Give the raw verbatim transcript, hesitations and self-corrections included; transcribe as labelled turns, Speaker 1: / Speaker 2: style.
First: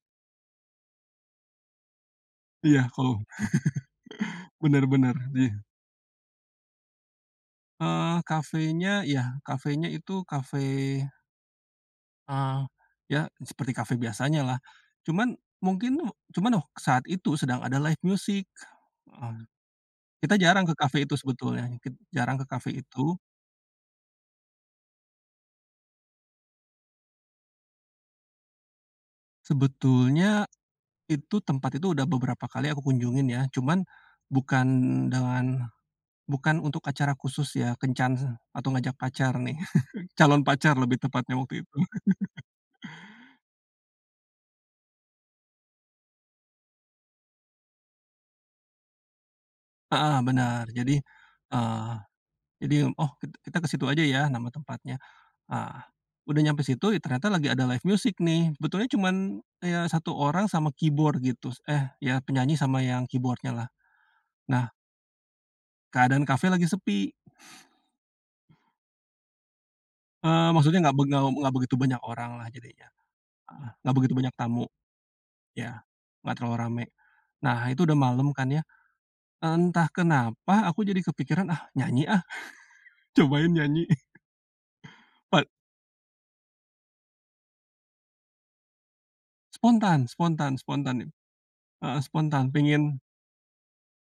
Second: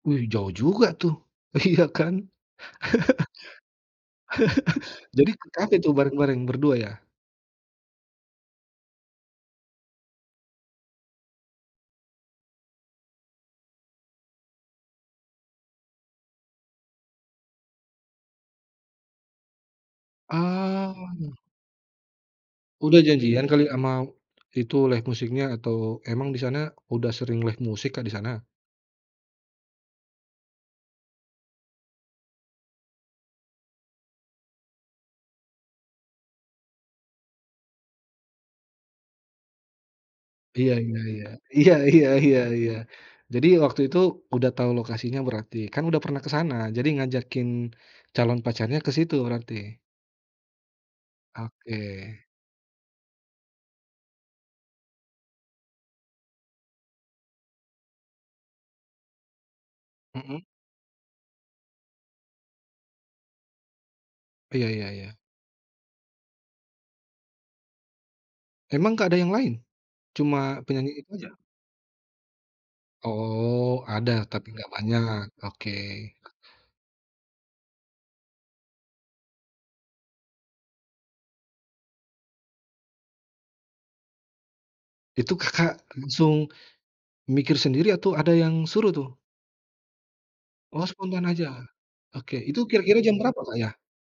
Speaker 1: Wih, jauh juga tuh, iya kan.
Speaker 2: Iya Koh, benar-benar
Speaker 1: Jadi
Speaker 2: di
Speaker 1: ke kafe tuh bareng-bareng berdua ya?
Speaker 2: Eee, kafenya ya kafenya itu kafe eee, ya seperti kafe biasanya lah cuman mungkin cuman oh saat itu sedang ada live music, mmm. Kita jarang ke kafe itu
Speaker 1: Oh.
Speaker 2: sebetulnya, kit jarang ke cafe
Speaker 1: Udah
Speaker 2: itu.
Speaker 1: janjian kali sama itu, live music-nya? Atau emang di sana udah sering live music Kak di sana?
Speaker 2: Sebetulnya, itu tempat itu udah beberapa kali aku kunjungin ya, cuman bukan dengan bukan untuk acara khusus ya, kencan atau ngajak pacar nih, calon
Speaker 1: Iya
Speaker 2: pacar
Speaker 1: iya
Speaker 2: lebih
Speaker 1: iya.
Speaker 2: tepatnya waktu
Speaker 1: Iya
Speaker 2: itu.
Speaker 1: iya iya iya. Jadi waktu itu udah tahu lokasinya berarti, kan udah pernah ke sana jadi ngajakin calon pacarnya ke situ berarti?
Speaker 2: Heeh, benar, jadi, eee,
Speaker 1: Oke.
Speaker 2: jadi oh kit kita ke situ aja ya nama tempatnya. Nah, udah nyampe situ ih ternyata lagi ada live music nih, sebetulnya cuman ya satu
Speaker 1: Mhm.
Speaker 2: orang sama keyboard gitu, eh ya penyanyi sama yang keyboard-nya lah,
Speaker 1: Iya
Speaker 2: nah
Speaker 1: iya iya.
Speaker 2: keadaan kafe lagi sepi.
Speaker 1: Emang nggak ada yang lain?
Speaker 2: Eee,
Speaker 1: Cuma
Speaker 2: maksudnya nggak
Speaker 1: penyanyi
Speaker 2: beg
Speaker 1: itu
Speaker 2: nggak
Speaker 1: aja?
Speaker 2: nggak begitu banyak orang lah jadinya, heeh,
Speaker 1: Oh
Speaker 2: nggak
Speaker 1: ada
Speaker 2: begitu banyak
Speaker 1: tapi
Speaker 2: tamu.
Speaker 1: nggak banyak, oke.
Speaker 2: Iya, nggak terlalu rame. Nah itu udah malem kan ya, entah kenapa aku jadi kepikiran, "Ah nyanyi ah, cobain nyanyi."
Speaker 1: Itu
Speaker 2: Pad
Speaker 1: Kakak langsung mikir sendiri atau ada yang suruh tuh?
Speaker 2: Spontan spontan
Speaker 1: Oh
Speaker 2: spontan,
Speaker 1: spontan aja,
Speaker 2: heeh,
Speaker 1: oke.
Speaker 2: spontan
Speaker 1: Itu kira-kira
Speaker 2: pengen
Speaker 1: jam berapa Kak ya?